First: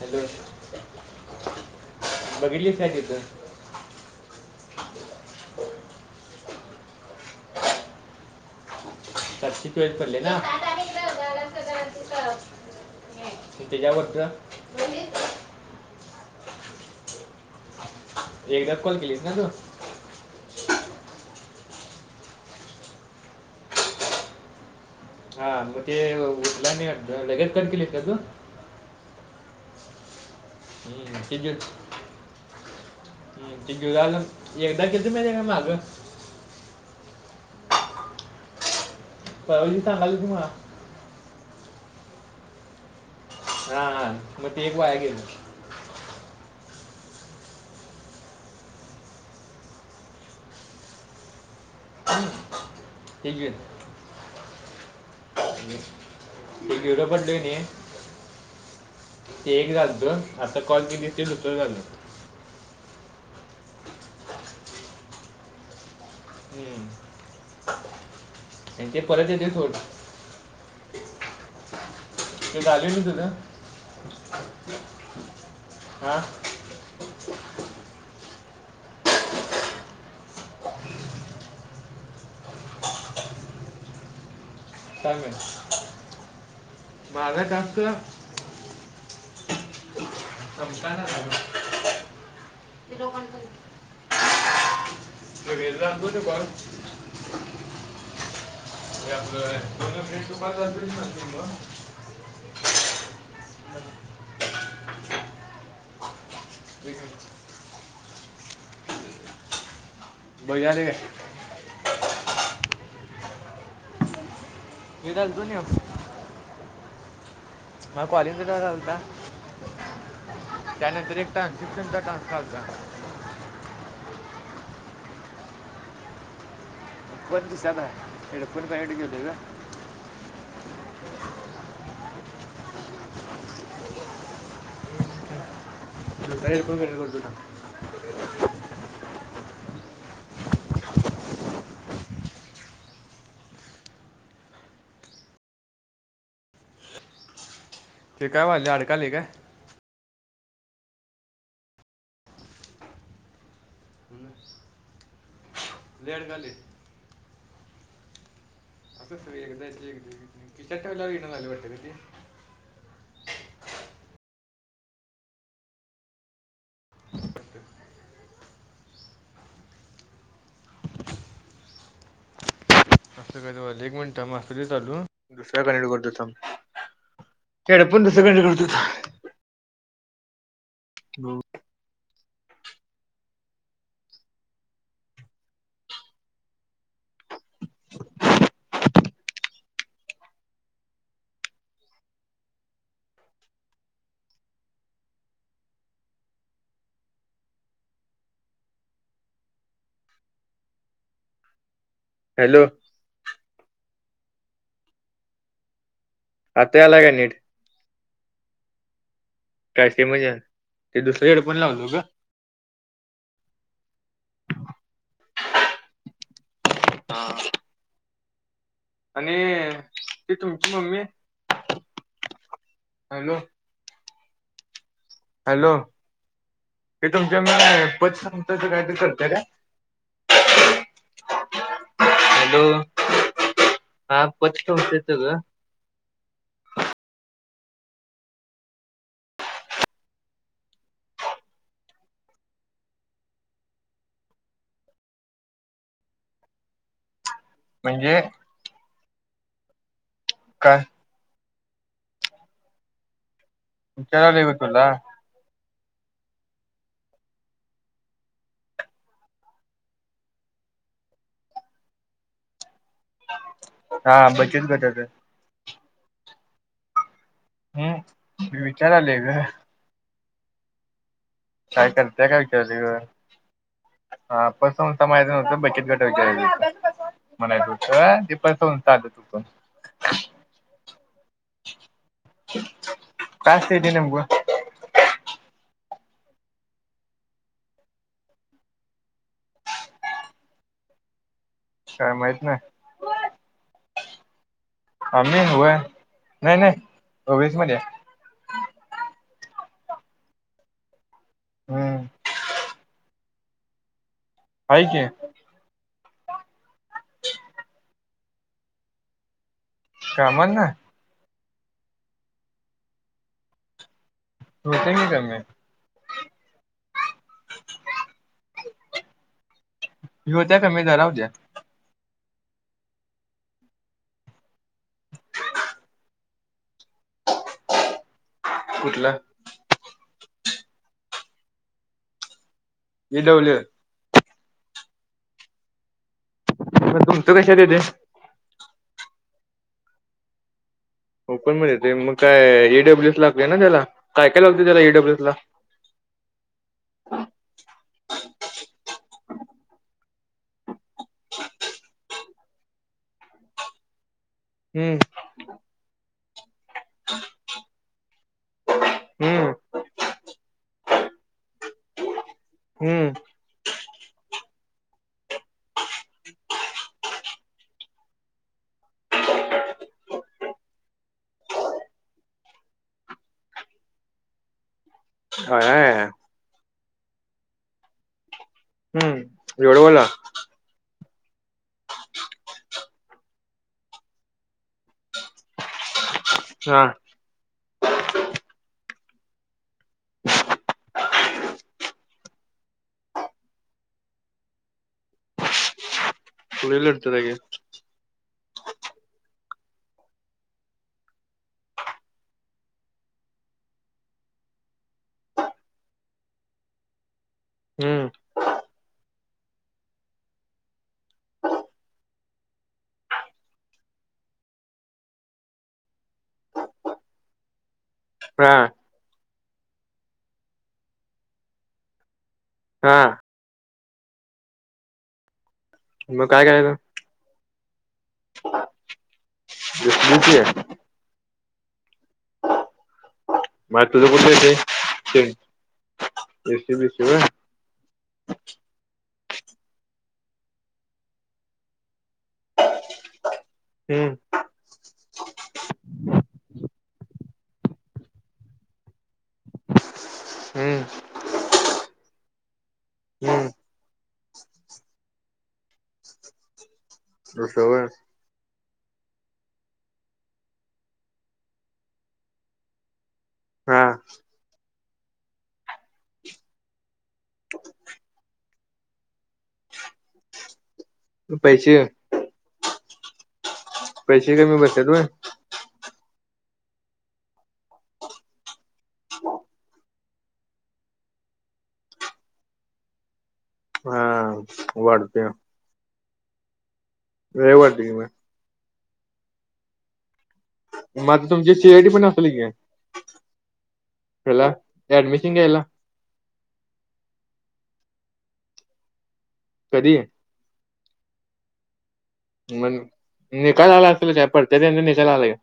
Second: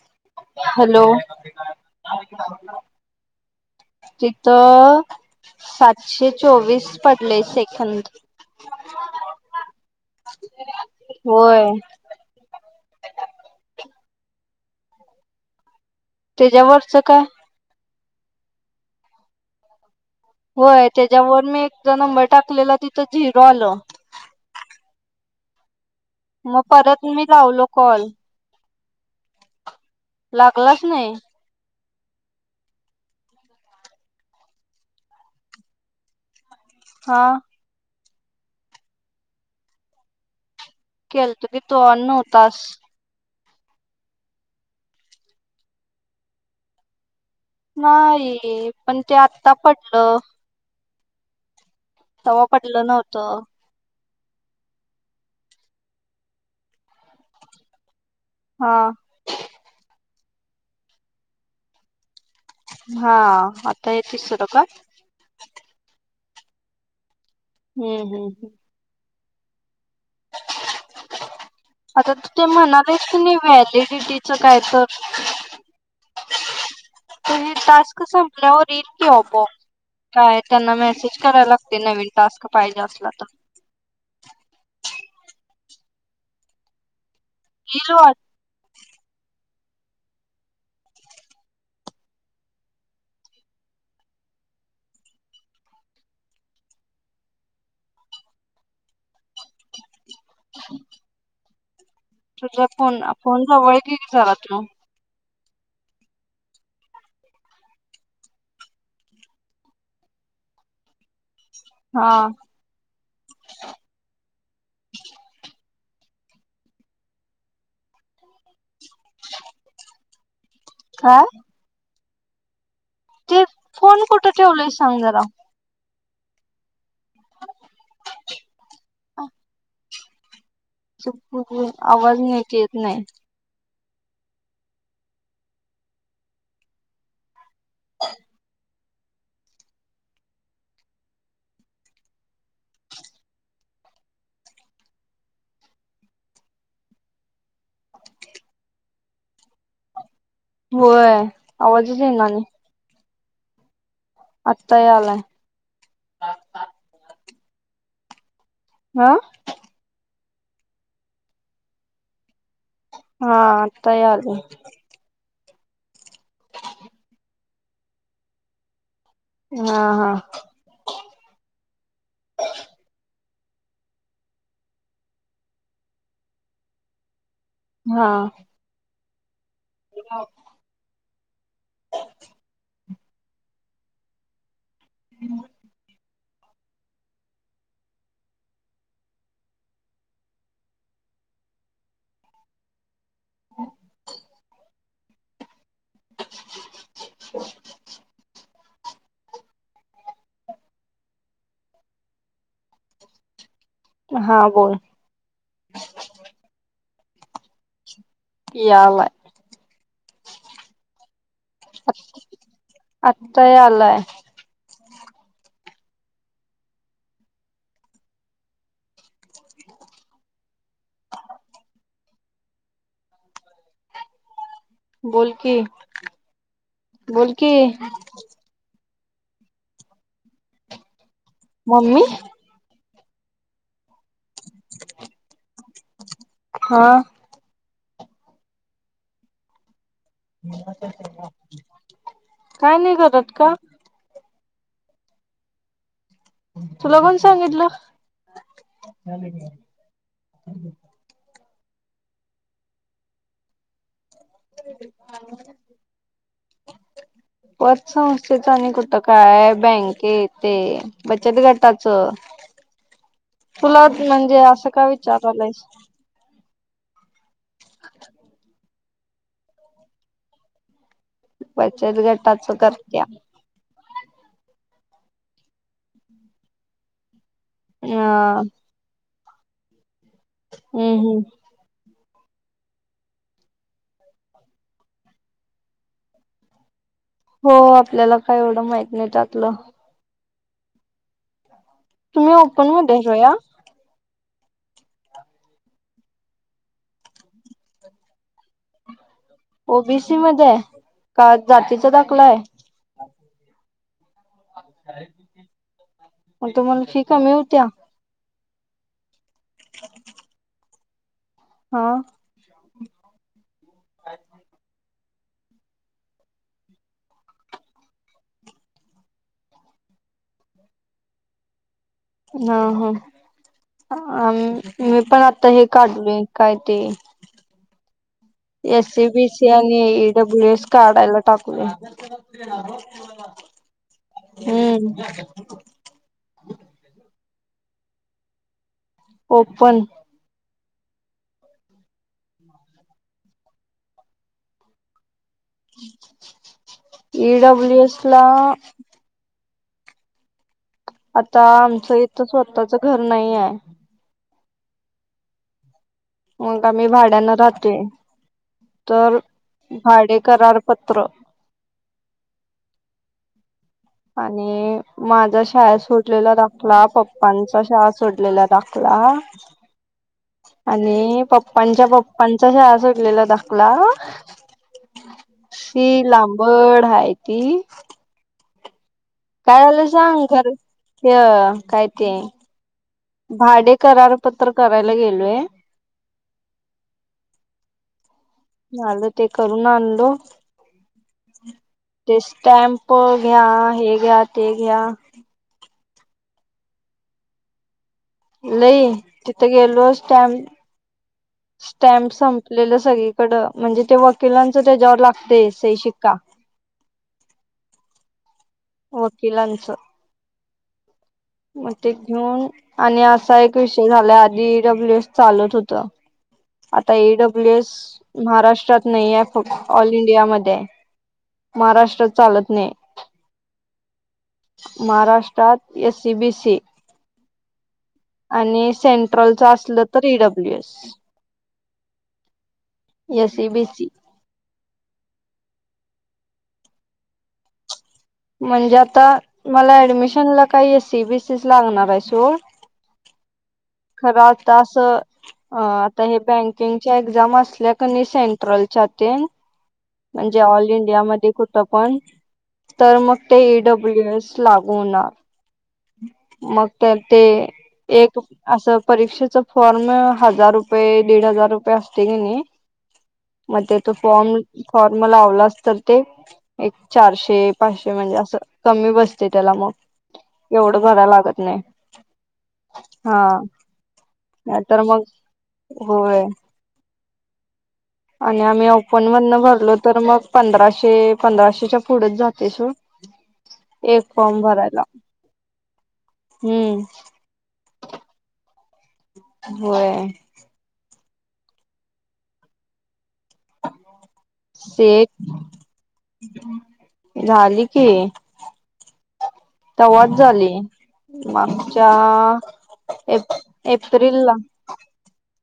Hello. Hello. बघितलीस काय तिथं तिथं सातशे चोवीस पडले सेखंद कची पज पडले ना. होय त्याच्याबद त्याच्यावरचं का? एकदा कॉल केलीस ना तू. होय त्याच्यावर मी एकदा नंबर टाकलेला तिथं झिरो आलं. हा म ते मग उठला नाही परत मी वाटतं लगेच लावलो कट केलीस का कॉल तू लागलाच नाही. तिजू ह तिजू लाल एककदा किध म दे का माग [inaudible] हा. परवायलीच सांगायलीच मला केलतं की तो नव्हतास. हा हा मग ते एक वया गे. नाही पण ते आत्ता पडलं. तवा पडलं हेज नव्हतं [inaudible] म घेवढ पडलय न. हा. ते एक झालत आता कॉल किती ते दुसरं झाल. हा आता येेतस तिसरं का? ह. हम्म हम् ह. आणि ते परत येते थोड अता ते म्हणालेच क नाही व्हॅलिडिटीच काय तर हा ते टास्क संपल्यावर इन केवा ब काय त्यांना मेसेज करायला लागते नवीन टास्क पाहिजे असला तर- माझं काम येईल कर [inaudible] वाट सता ते [unintelligible] क वेल लत बर [inaudible] एके म [unintelligible] तुझा फोन फोन जवळ घे की जरा तो वक बघले का हा हदल तुन मग कॉलेज रालता त्यानंतर काय एकटा किना टास्क ला [inaudible] ते फोन कुठे ठेवलंय सांग जरा? कोण दिसाता एढ कोण प एड घेऊ का. त आवाज नाही येत नाही. करेर कोण करेर करतो ना [inaudible] [unintelligible] ठी काय वा आलेल्या अडकाली का? होय आवाजच येणार नाही. आत्ता या आलाय देेड गली हा एक एकदा क ति चच्याम वला वडून नल पटे ते [inaudible] हाता आल आहे. हा हा असं काय एक मिनिट म चालू दुसऱ्या कनेक्ट करतो. तेड पण द सकंड करतो [inaudible] ह हो हम् हम [unintelligible] हॅलो हा बोल आता याला काय नीट क यालाय कायच म्हणजे ते दुसरी्याकडे पण लावलो ग आत्ता या आलंय हा आणि ती तुमची मम्मी हॅलो बोल की हॅलो क बोल तुमच्या म की प कायतरी करलते र मम्मी हॅलो हा पचत येत ग हा काय नाही करत का तुला कोण सांगितलं? म्हणजे. चालतंय की काय विचारलय तुला ह पतसंस्थेच आणि कुठं काय बँके तेे बचत गटाच तुला हा म्हणजे बचत असं का गटाच विचारला हम्म विचाराले काय बचत करतेय काय गटाच के करत्या हा पसमत माहित नव्हतं बकेत गटा विचारय म्हणाय अ होतं ते हम्म पसन चाल त पण हम्म हम्म का अस येतमग हो आपल्याला काय एवढं माहत नाही त्या आपलं काय तुम्ही माहित नाही ओपन मध्ये जाऊया ह मी होय नाही नाही स मध्ये ओबीसी मध्ये का जातीचा हम्म दाखला आहे आहे की मग तुम्हाला फीका मिळत्या ह कामा ना हा अच्छा होोते की त्याे होत्या का मी जरा होत्या हा हा आ मी पण आता हे काढवे काय ते कुठला एससीबीसी आणि ईडब्ल्यू एस काढायला टाकू दे डब्ल्यू हम्म तुमच कशात येते ओपन ओपन मध्ये य ते मग काय एईडब्ल्यूएस लागते ना त्याला काय काय लागते त्याला ईडब्ल्यूएस ला इईडब्ल्यु एस ला आता आमचं इथं स्वतःच घर नाही आहे हम्म मग आम्ही भाड्यान राहते तर हम्म भाडे करारपत्र हम्म आणि माझ्या शाळा सोडलेला दाखला पप्पांचा शाळा सोडलेला दाखला [unintelligible] आणि पप्पांच्या पप्पांचा शाळा सुटलेला दाखला आया आया शी लांबड आहेाय ती हम्म काय एवढं झालं बोला सांग खरं ह काय ते भाडे करारपत्र करायला गेलोय अच्छा झालं ते करून आणलो ते स्टॅम्प घ्या हे घ्या ते घ्या त एल्तरे लई तथ गेलो टम स्टॅम्प संपलेलं सगळीकडं म्हणजे ते वकिलांच त्याच्यावर लागते स शिक्का हम्म ओकिलानच मग ते घेऊन आणि असा एक विषय झाला आधी ईडब्ल्यू एस चालत होत आता एडब्ल्यू एस हा महाराष्ट्रात नाही आहे ऑल इंडिया मध्ये महाराष्ट्रात चालत नाही हां महाराष्ट्रात मग काय एसईबीसी करायचं आणि सेंट्रलचं असलं तर एसबीसी ईडब्ल्यू आहे एस एसी बीसी बठे बसी बेसी व म्हणजे आता मला ऍडमिशन ला काही एससी बीसी लागणार आहे सोड हम्म खरां होता असं अ आता हे बँकिंगच्या एक्झाम असल्या क नाही सेंट्रलच्या ते म्हणजे ऑल हम्म इंडिया म खूप पण तर मग ते हम्म ईडब्ल्यू एस लागू होणार मग तर ते असं होय एक असं परीक्षेच फॉर्म हजार रुपये दीड हजार रुपये असते की नाही मग ते हा तो फॉर्म फॉर्म लावलास तर ते एक चारशे पाचशे म्हणजे असं कमी बसते त्याला मग एवढं घरा लागत नाही पैसे हा पैसे कमी नाही तर बसतात होय मग होय आणि आम्ही ओपन मधन भरलो तर मग पंधराशे पंधराशेच्या पुढेच जातेस हा एक फॉर्म भरायला वाढते हम्म रेवटी म होय मझ तुमची सी आयडी पण असली की ह्याला शे ऍडमिशन घ्यायला झाली की कधी तवच झाली आमचा मग निकाल आला असल परत निकाल आलाय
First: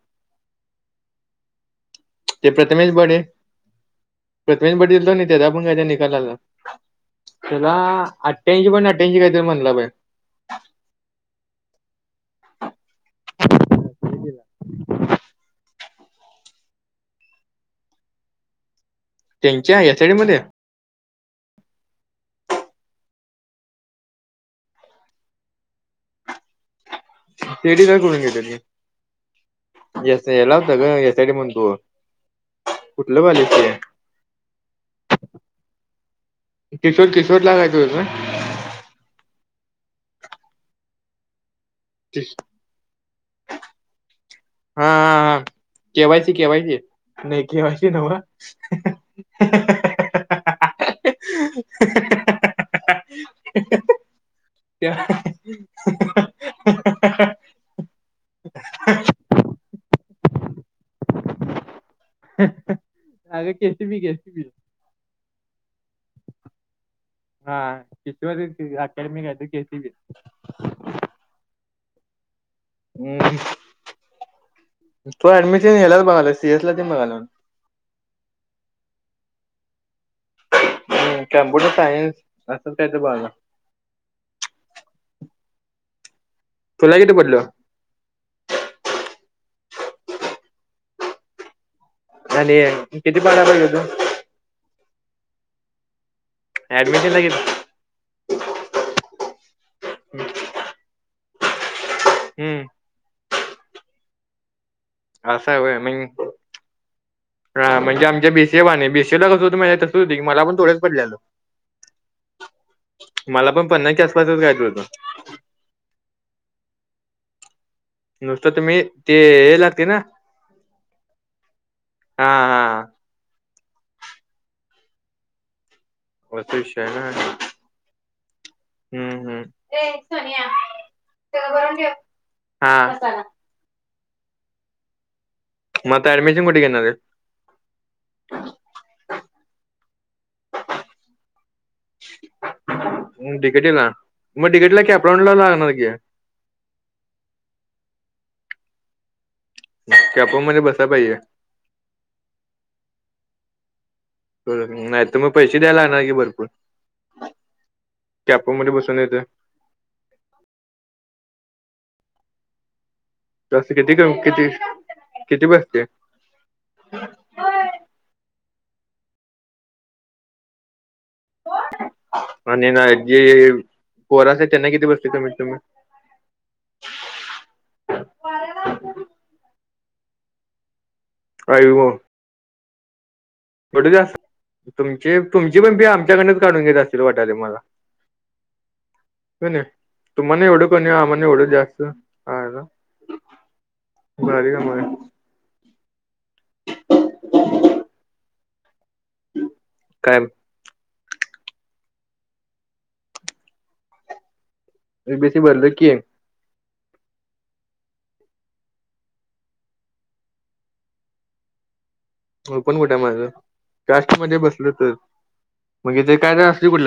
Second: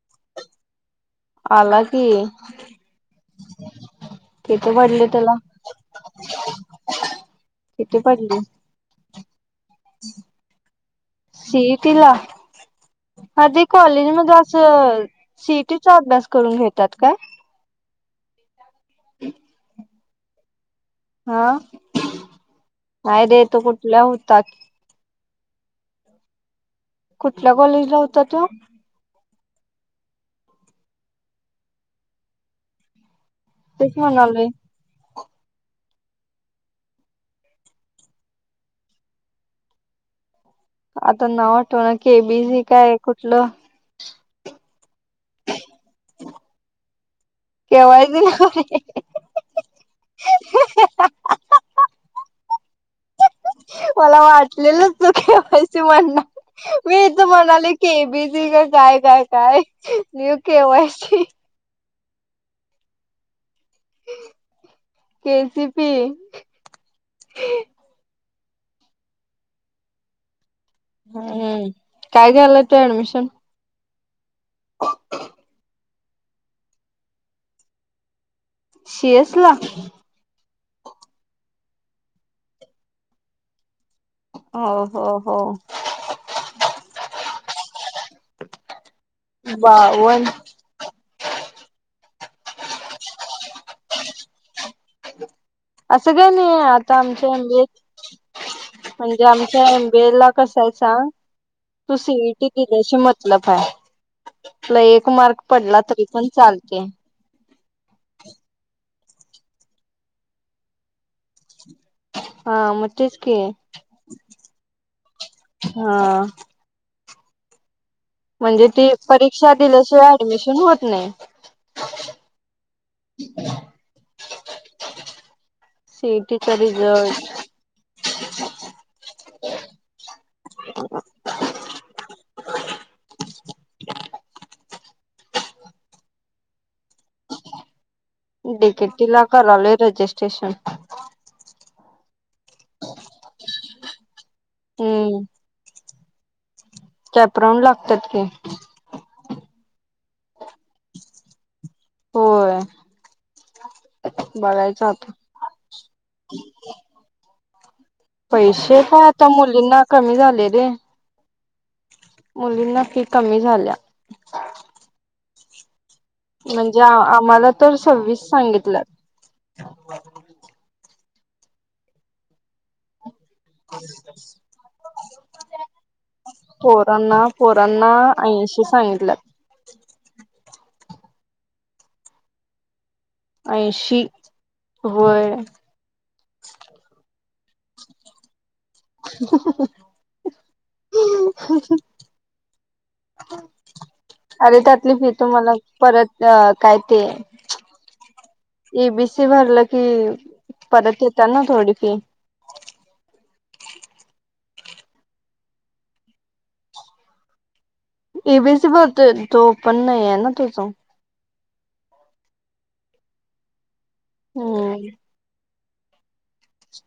आला की ते प्रथमेश बडे प्रथमेश बलं ना त्याच्या पण कायच्या निकाल आला त्याला किती अठ्ठ्याऐंशी पण अठ्याऐंशी काहीतरी म्हणलं पा सीईटला ह ते कॉलेज मध्ये असं सिटीचा अभ्यास करून घेतात का त्यांच्या एसआय डी मध्ये हा नाही रेतो कुठल्या होतात कुठल्या तेडी तर कॉलेजला करून होता घेत तो मी येस याला होत ग एसय म्हण तू कुठलं बलेस तेस म्हणालय किशोर किशोर लागाय तोजून आता ना वाटतव ना की एबीसी काय कुठलं हा हा हा केवायची केवायची नाही केवायचे नवा केवायसी [unintelligible] ह मला वाटलेलं तू पैसे म्हणणार मी इथ म्हणाल क बिझी का काय काय काय न्यू केवयची अग कस बी कस बी केसपी हा किती अकॅडमीक आहे केती वि हम्म काय झालंय तू ऍडमिशन तो ऍडमिशन येलाच बघाला सीएस ला ते बघालाून शेष ला कम्प्युटर सायन्स असंच काय तर बघण हो हो हो तुला किती पडलं वावन आणि किती पाडाला गे तू असं काय नाही आता ऍडमिशन ला आमच्या किती म्हणजे आमच्या एमबीए ला कस आहे सांग तू सीईटी हम्म दिली म लं पाय तला एक मार्क असं आहे होय पडला तरी मग पण चालते हा म्हजेम बीसेवाणे बीिसेला कस होत माझ्या तसं होत की मला पण थोडेच पडलेलं हा मजकीे मला पण पन्नासच्या आसपासच घ्यायचं होतं. हा नुसतं तर म्हणजे मी ती ते परीक्षा लागते ना दिल्याशिवाय ऍडमिशन होत नाही. हा हा सीईटीचा वतष ना रिझल्ट हम् हम् ते करून घेला म अडमिशन कठणार टडिकेट टिला कराल रेजिस्ट्रेशन तिकेटीला मग तिकेटला हम्म कॅपरान ला लागणार की कॅपराऊड लागतात की त्याॅपोर मध्ये बसा पाहिजे होय बघायचं नाही आता तर मग पैसे द्यायलाणार की भरपूर कॅपराऊंड मध्ये पैसे बसून काय येतं. आता मुलींना कमी झाले रे मुलींना फी कमी जास्त झाल्या किती किती किती बजते म्हणजे आम्हाला तर सव्वीस सांगितलं आणि ना जे पोर असते त्यांना किती बसते त म तुम्ही पोरांना पोरांना ऐंशी सांगितल्या आ म म्हडू ऐंशी तुमचे होय तुमची पण पी आमच्याकडच काढून घेत असतील वाटाले मला हो तुमने डकणे आ मने डू जास्त ह भारी अरे काम आहे त्यातली फी तुम्हाला परत अ काय ते बी अस भरलं की काय परत येतात ना थोडीफी ए बी सि भरलं कि एक एबीसी भरतंय ते दो ओपन आहे ना तुझो हो पण कुठे माझ जास्त म्हणजे बसलं हम्म तर म्हगे ते काय असते कुठल्या